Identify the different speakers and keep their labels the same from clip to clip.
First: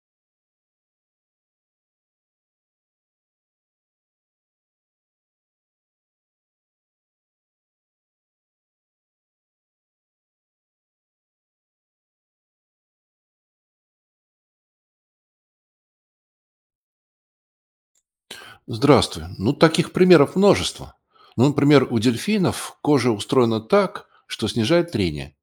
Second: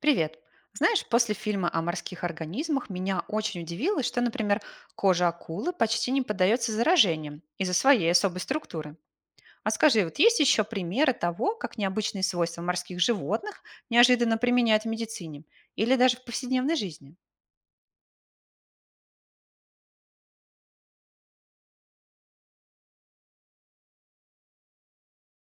Speaker 1: Привет. Знаешь, после фильма о морских организмах меня очень удивило, что, например, кожа акулы почти не поддается заражениям из-за своей особой структуры. А скажи, вот есть еще примеры того, как необычные свойства морских животных неожиданно применяют в медицине или даже в повседневной жизни?
Speaker 2: Здравствуй. Ну, таких примеров множество. Ну, например, у дельфинов кожа устроена так, что снижает трение.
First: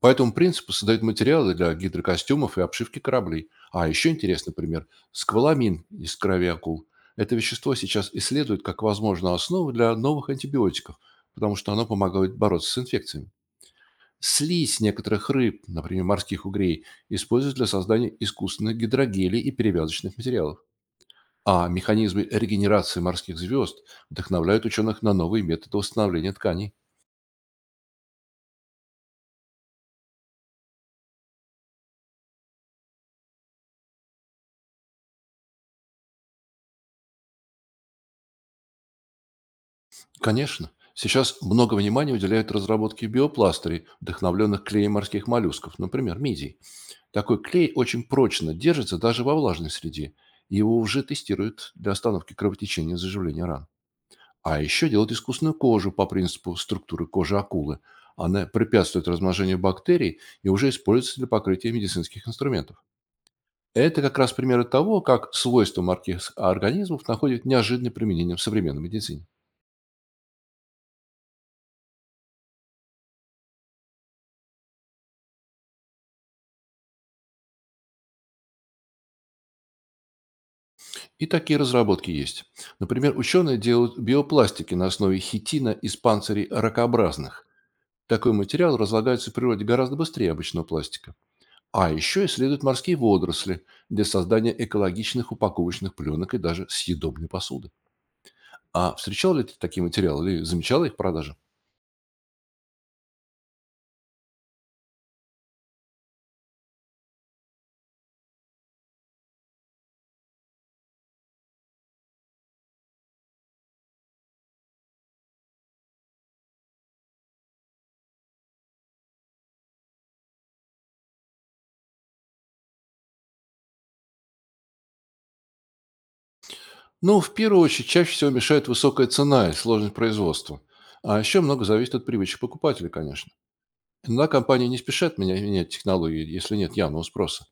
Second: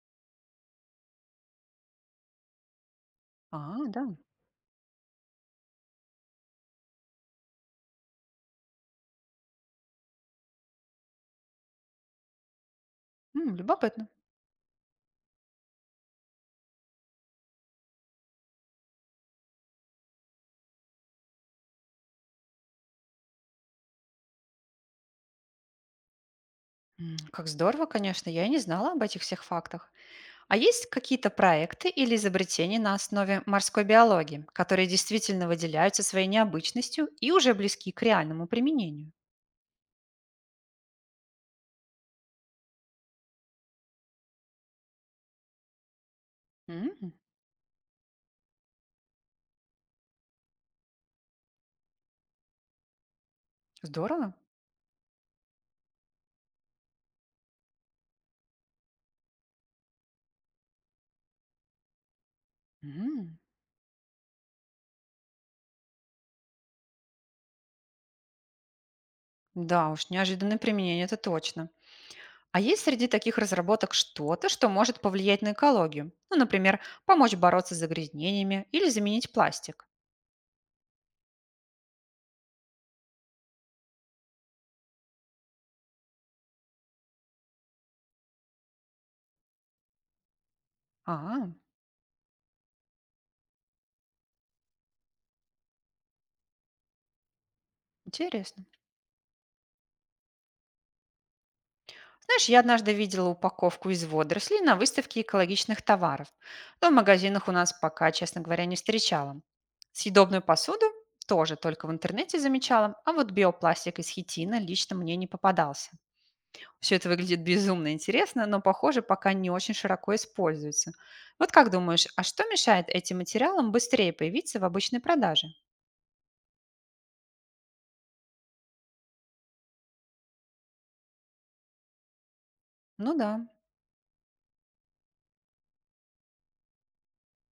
Speaker 2: По этому принципу создают материалы для гидрокостюмов и обшивки кораблей.
Speaker 1: А,
Speaker 2: А
Speaker 1: да.
Speaker 2: еще интересный пример– скваламин из крови акул. Это вещество сейчас исследуют как возможную основу для новых антибиотиков, потому что оно помогает бороться с инфекциями.
Speaker 1: Любопытно.
Speaker 2: Слизь некоторых рыб, например, морских угрей, используют для создания искусственных гидрогелей и перевязочных материалов. А механизмы регенерации морских звезд вдохновляют ученых на новые методы восстановления тканей.
Speaker 1: Как здорово, конечно, я и не знала об этих всех фактах. А есть какие-то проекты или изобретения на основе морской биологии, которые действительно выделяются своей необычностью и уже близки к реальному применению?
Speaker 2: Конечно, сейчас много внимания уделяют разработке биопластырей, вдохновленных клеем морских моллюсков, например, мидий.
Speaker 1: М,
Speaker 2: Такой клей очень прочно держится даже во влажной среде, и его уже тестируют для остановки кровотечения и заживления ран.
Speaker 1: Здорово.
Speaker 2: А еще делают искусственную кожу по принципу структуры кожи акулы. Она препятствует размножению бактерий и уже используется для покрытия медицинских инструментов.
Speaker 1: М,
Speaker 2: Это как раз примеры того, как свойства морских организмов находят неожиданное применение в современной медицине.
Speaker 1: Да уж, неожиданное применение, это точно. А есть среди таких разработок что-то, что может повлиять на экологию? Ну, например, помочь бороться с загрязнениями или заменить пластик?
Speaker 2: И такие разработки есть. Например, ученые делают биопластики на основе хитина из панцирей ракообразных. Такой материал разлагается в природе гораздо быстрее обычного пластика.
Speaker 1: А,
Speaker 2: А еще исследуют морские водоросли для создания экологичных упаковочных пленок и даже съедобной посуды.
Speaker 1: интересно.
Speaker 2: А встречал ли ты такие материалы или замечал их продажи?
Speaker 1: Знаешь, я однажды видела упаковку из водорослей на выставке экологичных товаров, но в магазинах у нас пока, честно говоря, не встречала. Съедобную посуду тоже только в интернете замечала, а вот биопластик из хитина лично мне не попадался. Все это выглядит безумно интересно, но, похоже, пока не очень широко используется. Вот как думаешь, а что мешает этим материалам быстрее появиться в обычной продаже?
Speaker 2: Ну, в первую очередь, чаще всего мешает высокая цена и сложность производства. А еще много зависит от привычек покупателя,
Speaker 1: Ну да.
Speaker 2: конечно. Иногда компании не спешат менять технологии, если нет явного спроса.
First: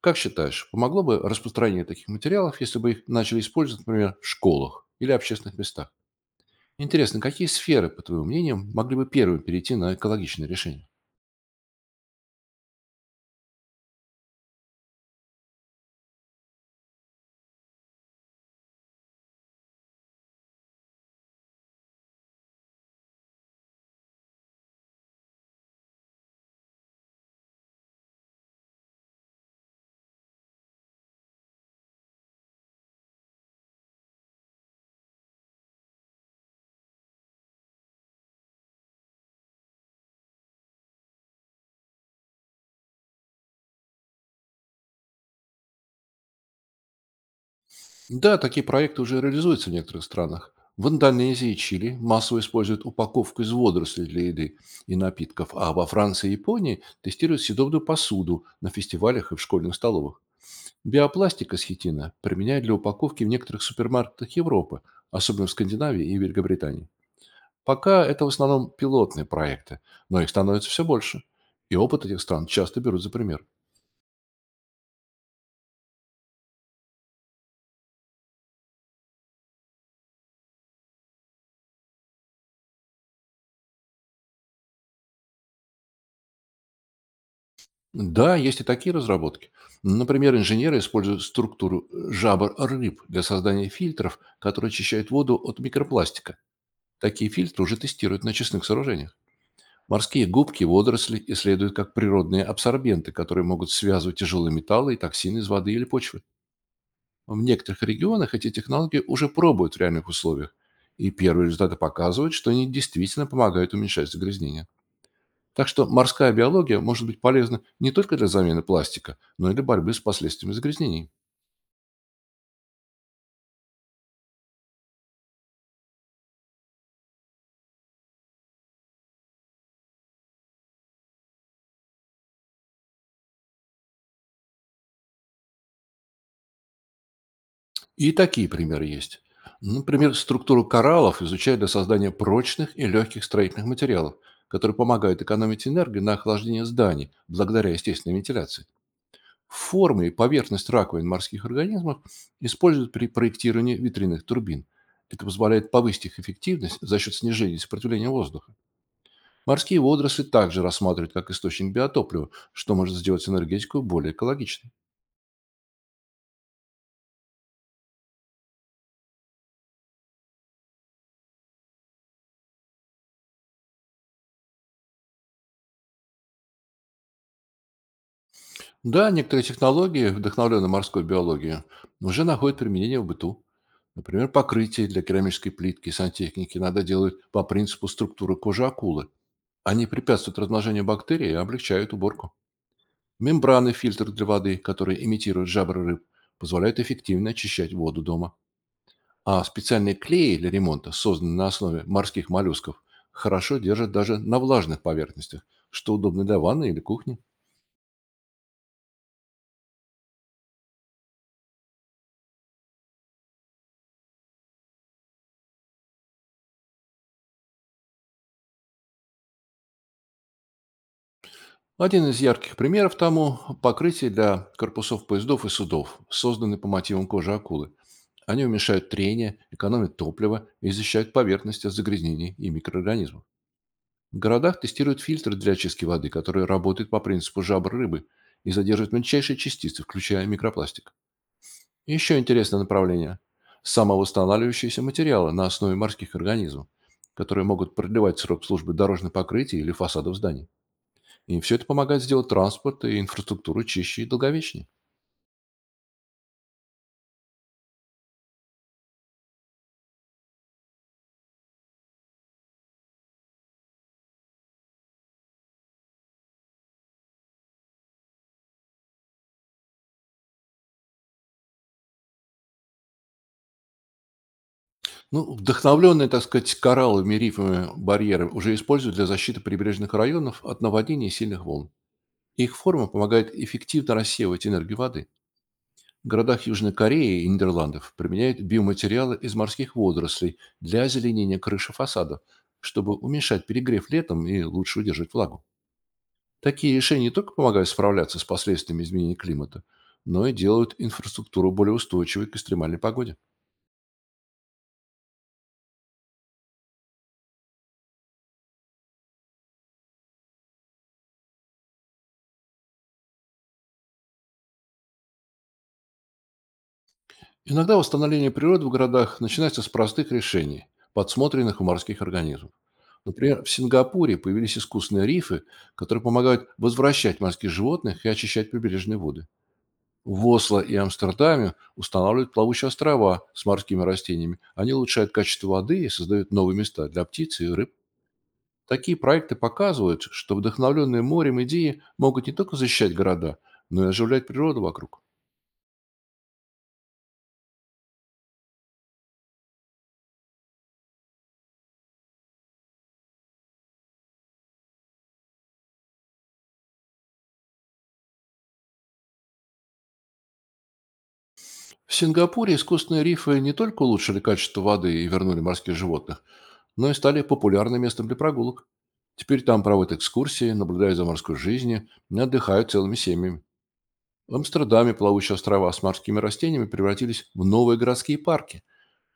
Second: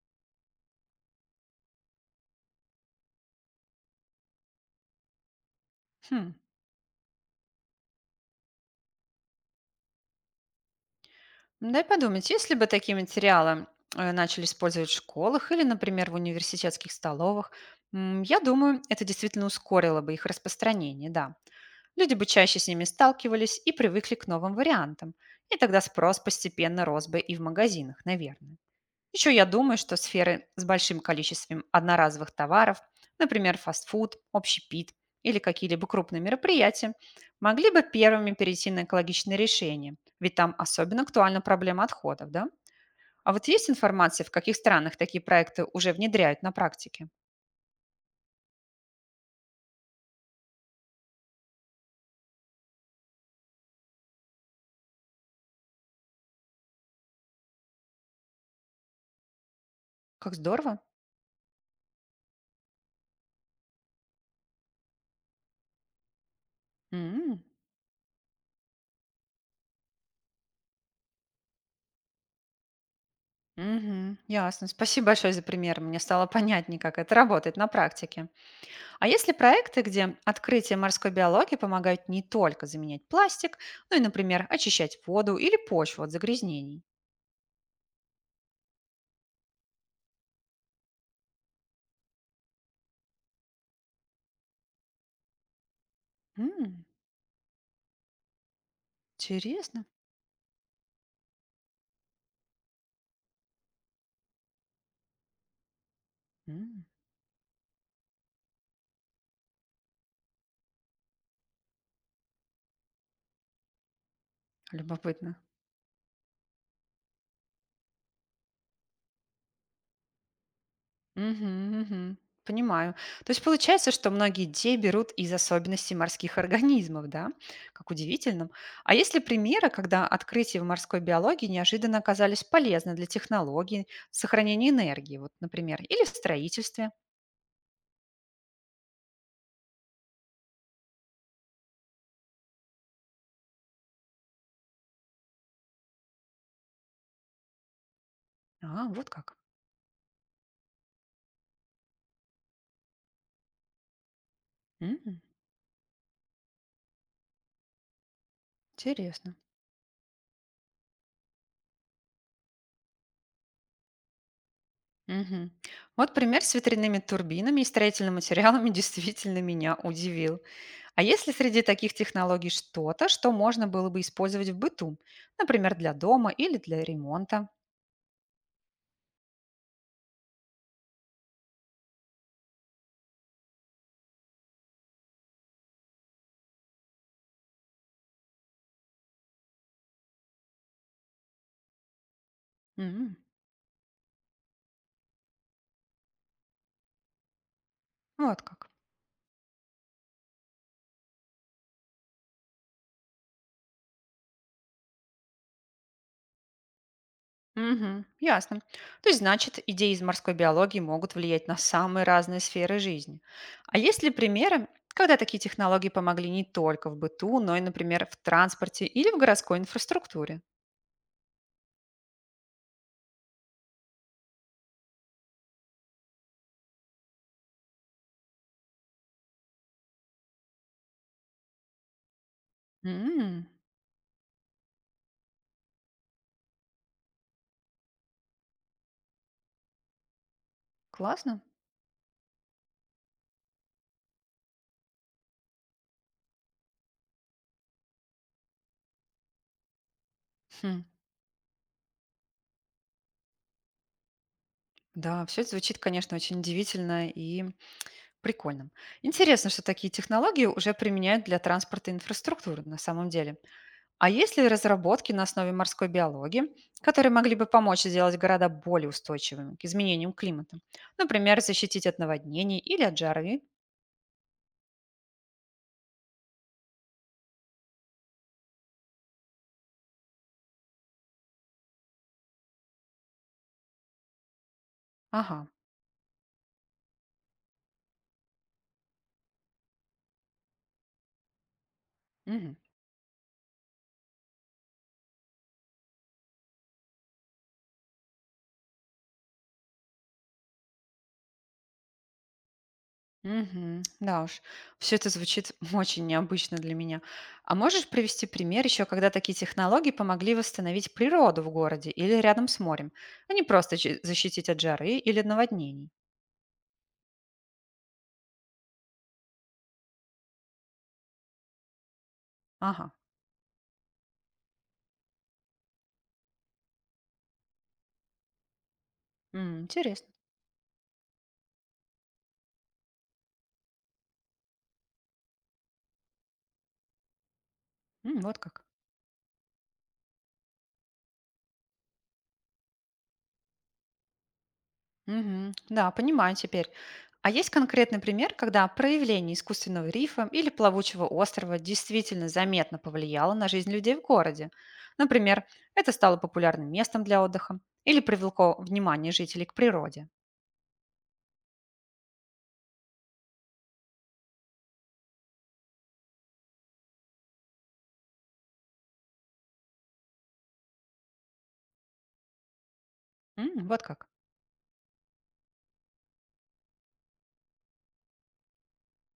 Speaker 2: Как считаешь, помогло бы распространение таких материалов, если бы их начали использовать, например, в школах или общественных местах?
Speaker 1: Хм.
Speaker 2: Интересно, какие сферы, по твоему мнению, могли бы первыми перейти на экологичные решения?
Speaker 1: Ну, дай подумать, если бы такие материалы начали использовать в школах или, например, в университетских столовых, я думаю, это действительно ускорило бы их распространение, да. Люди бы чаще с ними сталкивались и привыкли к новым вариантам. И тогда спрос постепенно рос бы и в магазинах, наверное. Еще я думаю, что сферы с большим количеством одноразовых товаров, например, фастфуд, общепит или какие-либо крупные мероприятия, могли бы первыми перейти на экологичные решения, ведь там особенно актуальна проблема отходов, да? А вот есть информация, в каких странах такие проекты уже внедряют на практике?
Speaker 2: Да, такие проекты уже реализуются в некоторых странах. В Индонезии и Чили массово используют упаковку из водорослей для еды и напитков, а во Франции и Японии тестируют съедобную посуду на фестивалях и в школьных столовых.
Speaker 1: Как здорово.
Speaker 2: Биопластик из хитина применяют для упаковки в некоторых супермаркетах Европы, особенно в Скандинавии и Великобритании.
Speaker 1: М,
Speaker 2: Пока это в основном пилотные проекты, но их становится все больше, и опыт этих стран часто берут за пример.
Speaker 1: мгм, ясно. Спасибо большое за пример. Мне стало понятнее, как это работает на практике. А есть ли проекты, где открытия морской биологии помогают не только заменять пластик, но и, например, очищать воду или почву от загрязнений?
Speaker 2: Да, есть и такие разработки. Например, инженеры используют структуру жабр рыб для создания фильтров, которые очищают воду от микропластика.
Speaker 1: М,
Speaker 2: Такие фильтры уже тестируют на честных сооружениях.
Speaker 1: интересно.
Speaker 2: Морские губки водоросли исследуют как природные абсорбенты, которые могут связывать тяжелые металлы и токсины из воды или почвы.
Speaker 1: М,
Speaker 2: В некоторых регионах эти технологии уже пробуют в реальных условиях, и первые результаты показывают, что они действительно помогают уменьшать загрязнение.
Speaker 1: любопытно.
Speaker 2: Так что морская биология может быть полезна не только для замены пластика, но и для борьбы с последствиями загрязнений.
Speaker 1: Мгм, мгм. Понимаю. То есть получается, что многие идеи берут из особенностей морских организмов, да? Как удивительно. А есть ли примеры, когда открытия в морской биологии неожиданно оказались полезны для технологий сохранения энергии, вот, например, или в строительстве?
Speaker 2: И такие примеры есть. Например, структуру кораллов изучают для создания прочных и легких строительных материалов, которые помогают экономить энергию на охлаждение зданий благодаря естественной вентиляции.
Speaker 1: А, вот как.
Speaker 2: Формы и поверхность раковин морских организмов используют при проектировании ветряных турбин.
Speaker 1: М,
Speaker 2: Это позволяет повысить их эффективность за счет снижения сопротивления воздуха.
Speaker 1: Интересно.
Speaker 2: Морские водоросли также рассматривают как источник биотоплива, что может сделать энергетику более экологичной.
Speaker 1: Мгм. Вот пример с ветряными турбинами и строительными материалами действительно меня удивил. А есть ли среди таких технологий что-то, что можно было бы использовать в быту? Например, для дома или для ремонта?
Speaker 2: Да, некоторые технологии, вдохновленные морской биологией, уже находят применение в быту. Например, покрытие для керамической плитки и сантехники иногда делают по принципу структуры кожи акулы. Они препятствуют размножению бактерий и облегчают уборку.
Speaker 1: М,
Speaker 2: Мембраны фильтр для воды, которые имитируют жабры рыб, позволяют эффективно очищать воду дома.
Speaker 1: Вот как.
Speaker 2: А специальные клеи для ремонта, созданные на основе морских моллюсков, хорошо держат даже на влажных поверхностях, что удобно для ванны или кухни.
Speaker 1: Мгм. Ясно. То есть, значит, идеи из морской биологии могут влиять на самые разные сферы жизни. А есть ли примеры, когда такие технологии помогли не только в быту, но и, например, в транспорте или в городской инфраструктуре?
Speaker 2: Один из ярких примеров тому– покрытие для корпусов поездов и судов, созданные по мотивам кожи акулы. Они уменьшают трение, экономят топливо и защищают поверхность от загрязнений и микроорганизмов.
Speaker 1: М,
Speaker 2: В городах тестируют фильтр для очистки воды, который работает по принципу жабр рыбы и задерживает мельчайшие частицы, включая микропластик.
Speaker 1: классно.
Speaker 2: Еще интересное направление– самовосстанавливающиеся материалы на основе морских организмов, которые могут продлевать срок службы дорожных покрытий или фасадов зданий.
Speaker 1: Хм.
Speaker 2: И все это помогает сделать транспорт и инфраструктуру чище и долговечнее.
Speaker 1: Да, все это звучит, конечно, очень удивительно и прикольно. Интересно, что такие технологии уже применяют для транспорта и инфраструктуры на самом деле. А есть ли разработки на основе морской биологии, которые могли бы помочь сделать города более устойчивыми к изменениям климата? Например, защитить от наводнений или от жары?
Speaker 2: Ну, вдохновленные, так сказать, коралловыми рифами барьеры уже используют для защиты прибрежных районов от наводнений и сильных волн. Их форма помогает эффективно рассеивать энергию воды.
Speaker 1: Ага.
Speaker 2: В городах Южной Кореи и Нидерландов применяют биоматериалы из морских водорослей для озеленения крыши фасадов,
Speaker 1: Мгм.
Speaker 2: чтобы уменьшать перегрев летом и лучше удерживать влагу. Такие решения не только помогают справляться с последствиями изменения климата, но и делают инфраструктуру более устойчивой к экстремальной погоде.
Speaker 1: Мгм. Да уж, все это звучит очень необычно для меня. А можешь привести пример еще, когда такие технологии помогли восстановить природу в городе или рядом с морем, а не просто защитить от жары или наводнений?
Speaker 2: Иногда восстановление природы в городах начинается с простых решений, подсмотренных у морских организмов.
Speaker 1: Ага,
Speaker 2: Например, в Сингапуре появились искусственные рифы, которые помогают возвращать морских животных и очищать прибережные воды.
Speaker 1: Интересно.
Speaker 2: В Осло и Амстердаме устанавливают плавучие острова с морскими растениями. Они улучшают качество воды и создают новые места для птиц и рыб.
Speaker 1: Вот как.
Speaker 2: Такие проекты показывают, что вдохновленные морем идеи могут не только защищать города, но и оживлять природу вокруг.
Speaker 1: Мгм. Да, понимаю теперь. А есть конкретный пример, когда проявление искусственного рифа или плавучего острова действительно заметно повлияло на жизнь людей в городе? Например, это стало популярным местом для отдыха или привлекло внимание жителей к природе.
Speaker 2: В Сингапуре искусственные рифы не только улучшили качество воды и вернули морских животных, но и стали популярным местом для прогулок. Теперь там проводят экскурсии, наблюдают за морской жизнью и отдыхают целыми семьями.
Speaker 1: Вот как.
Speaker 2: В Амстердаме плавучие острова с морскими растениями превратились в новые городские парки,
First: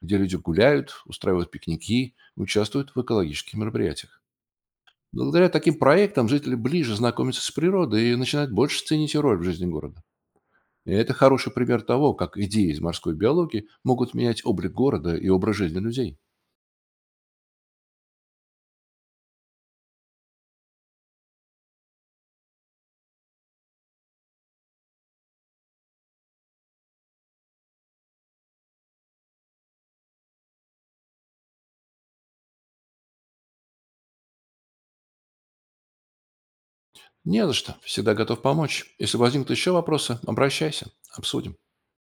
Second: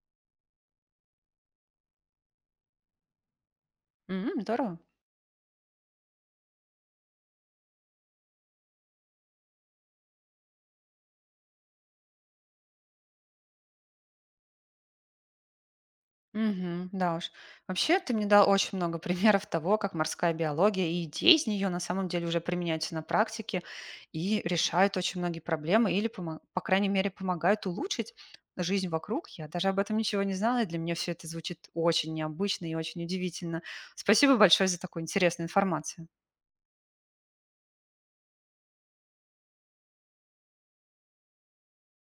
Speaker 2: где люди гуляют, устраивают пикники, участвуют в экологических мероприятиях.
Speaker 1: Здорово.
Speaker 2: Благодаря таким проектам жители ближе знакомятся с природой и начинают больше ценить ее роль в жизни города. И это хороший пример того, как идеи из морской биологии могут менять облик города и образ жизни людей.
Speaker 1: Мгм. Да уж. Вообще, ты мне дал очень много примеров того, как морская биология и идеи из нее на самом деле уже применяются на практике и решают очень многие проблемы или, по крайней мере, помогают улучшить жизнь вокруг. Я даже об этом ничего не знала, и для меня все это звучит очень необычно и очень удивительно. Спасибо большое за такую интересную информацию.
Speaker 2: Не за что. Всегда готов помочь. Если возникнут еще вопросы, обращайся. Обсудим.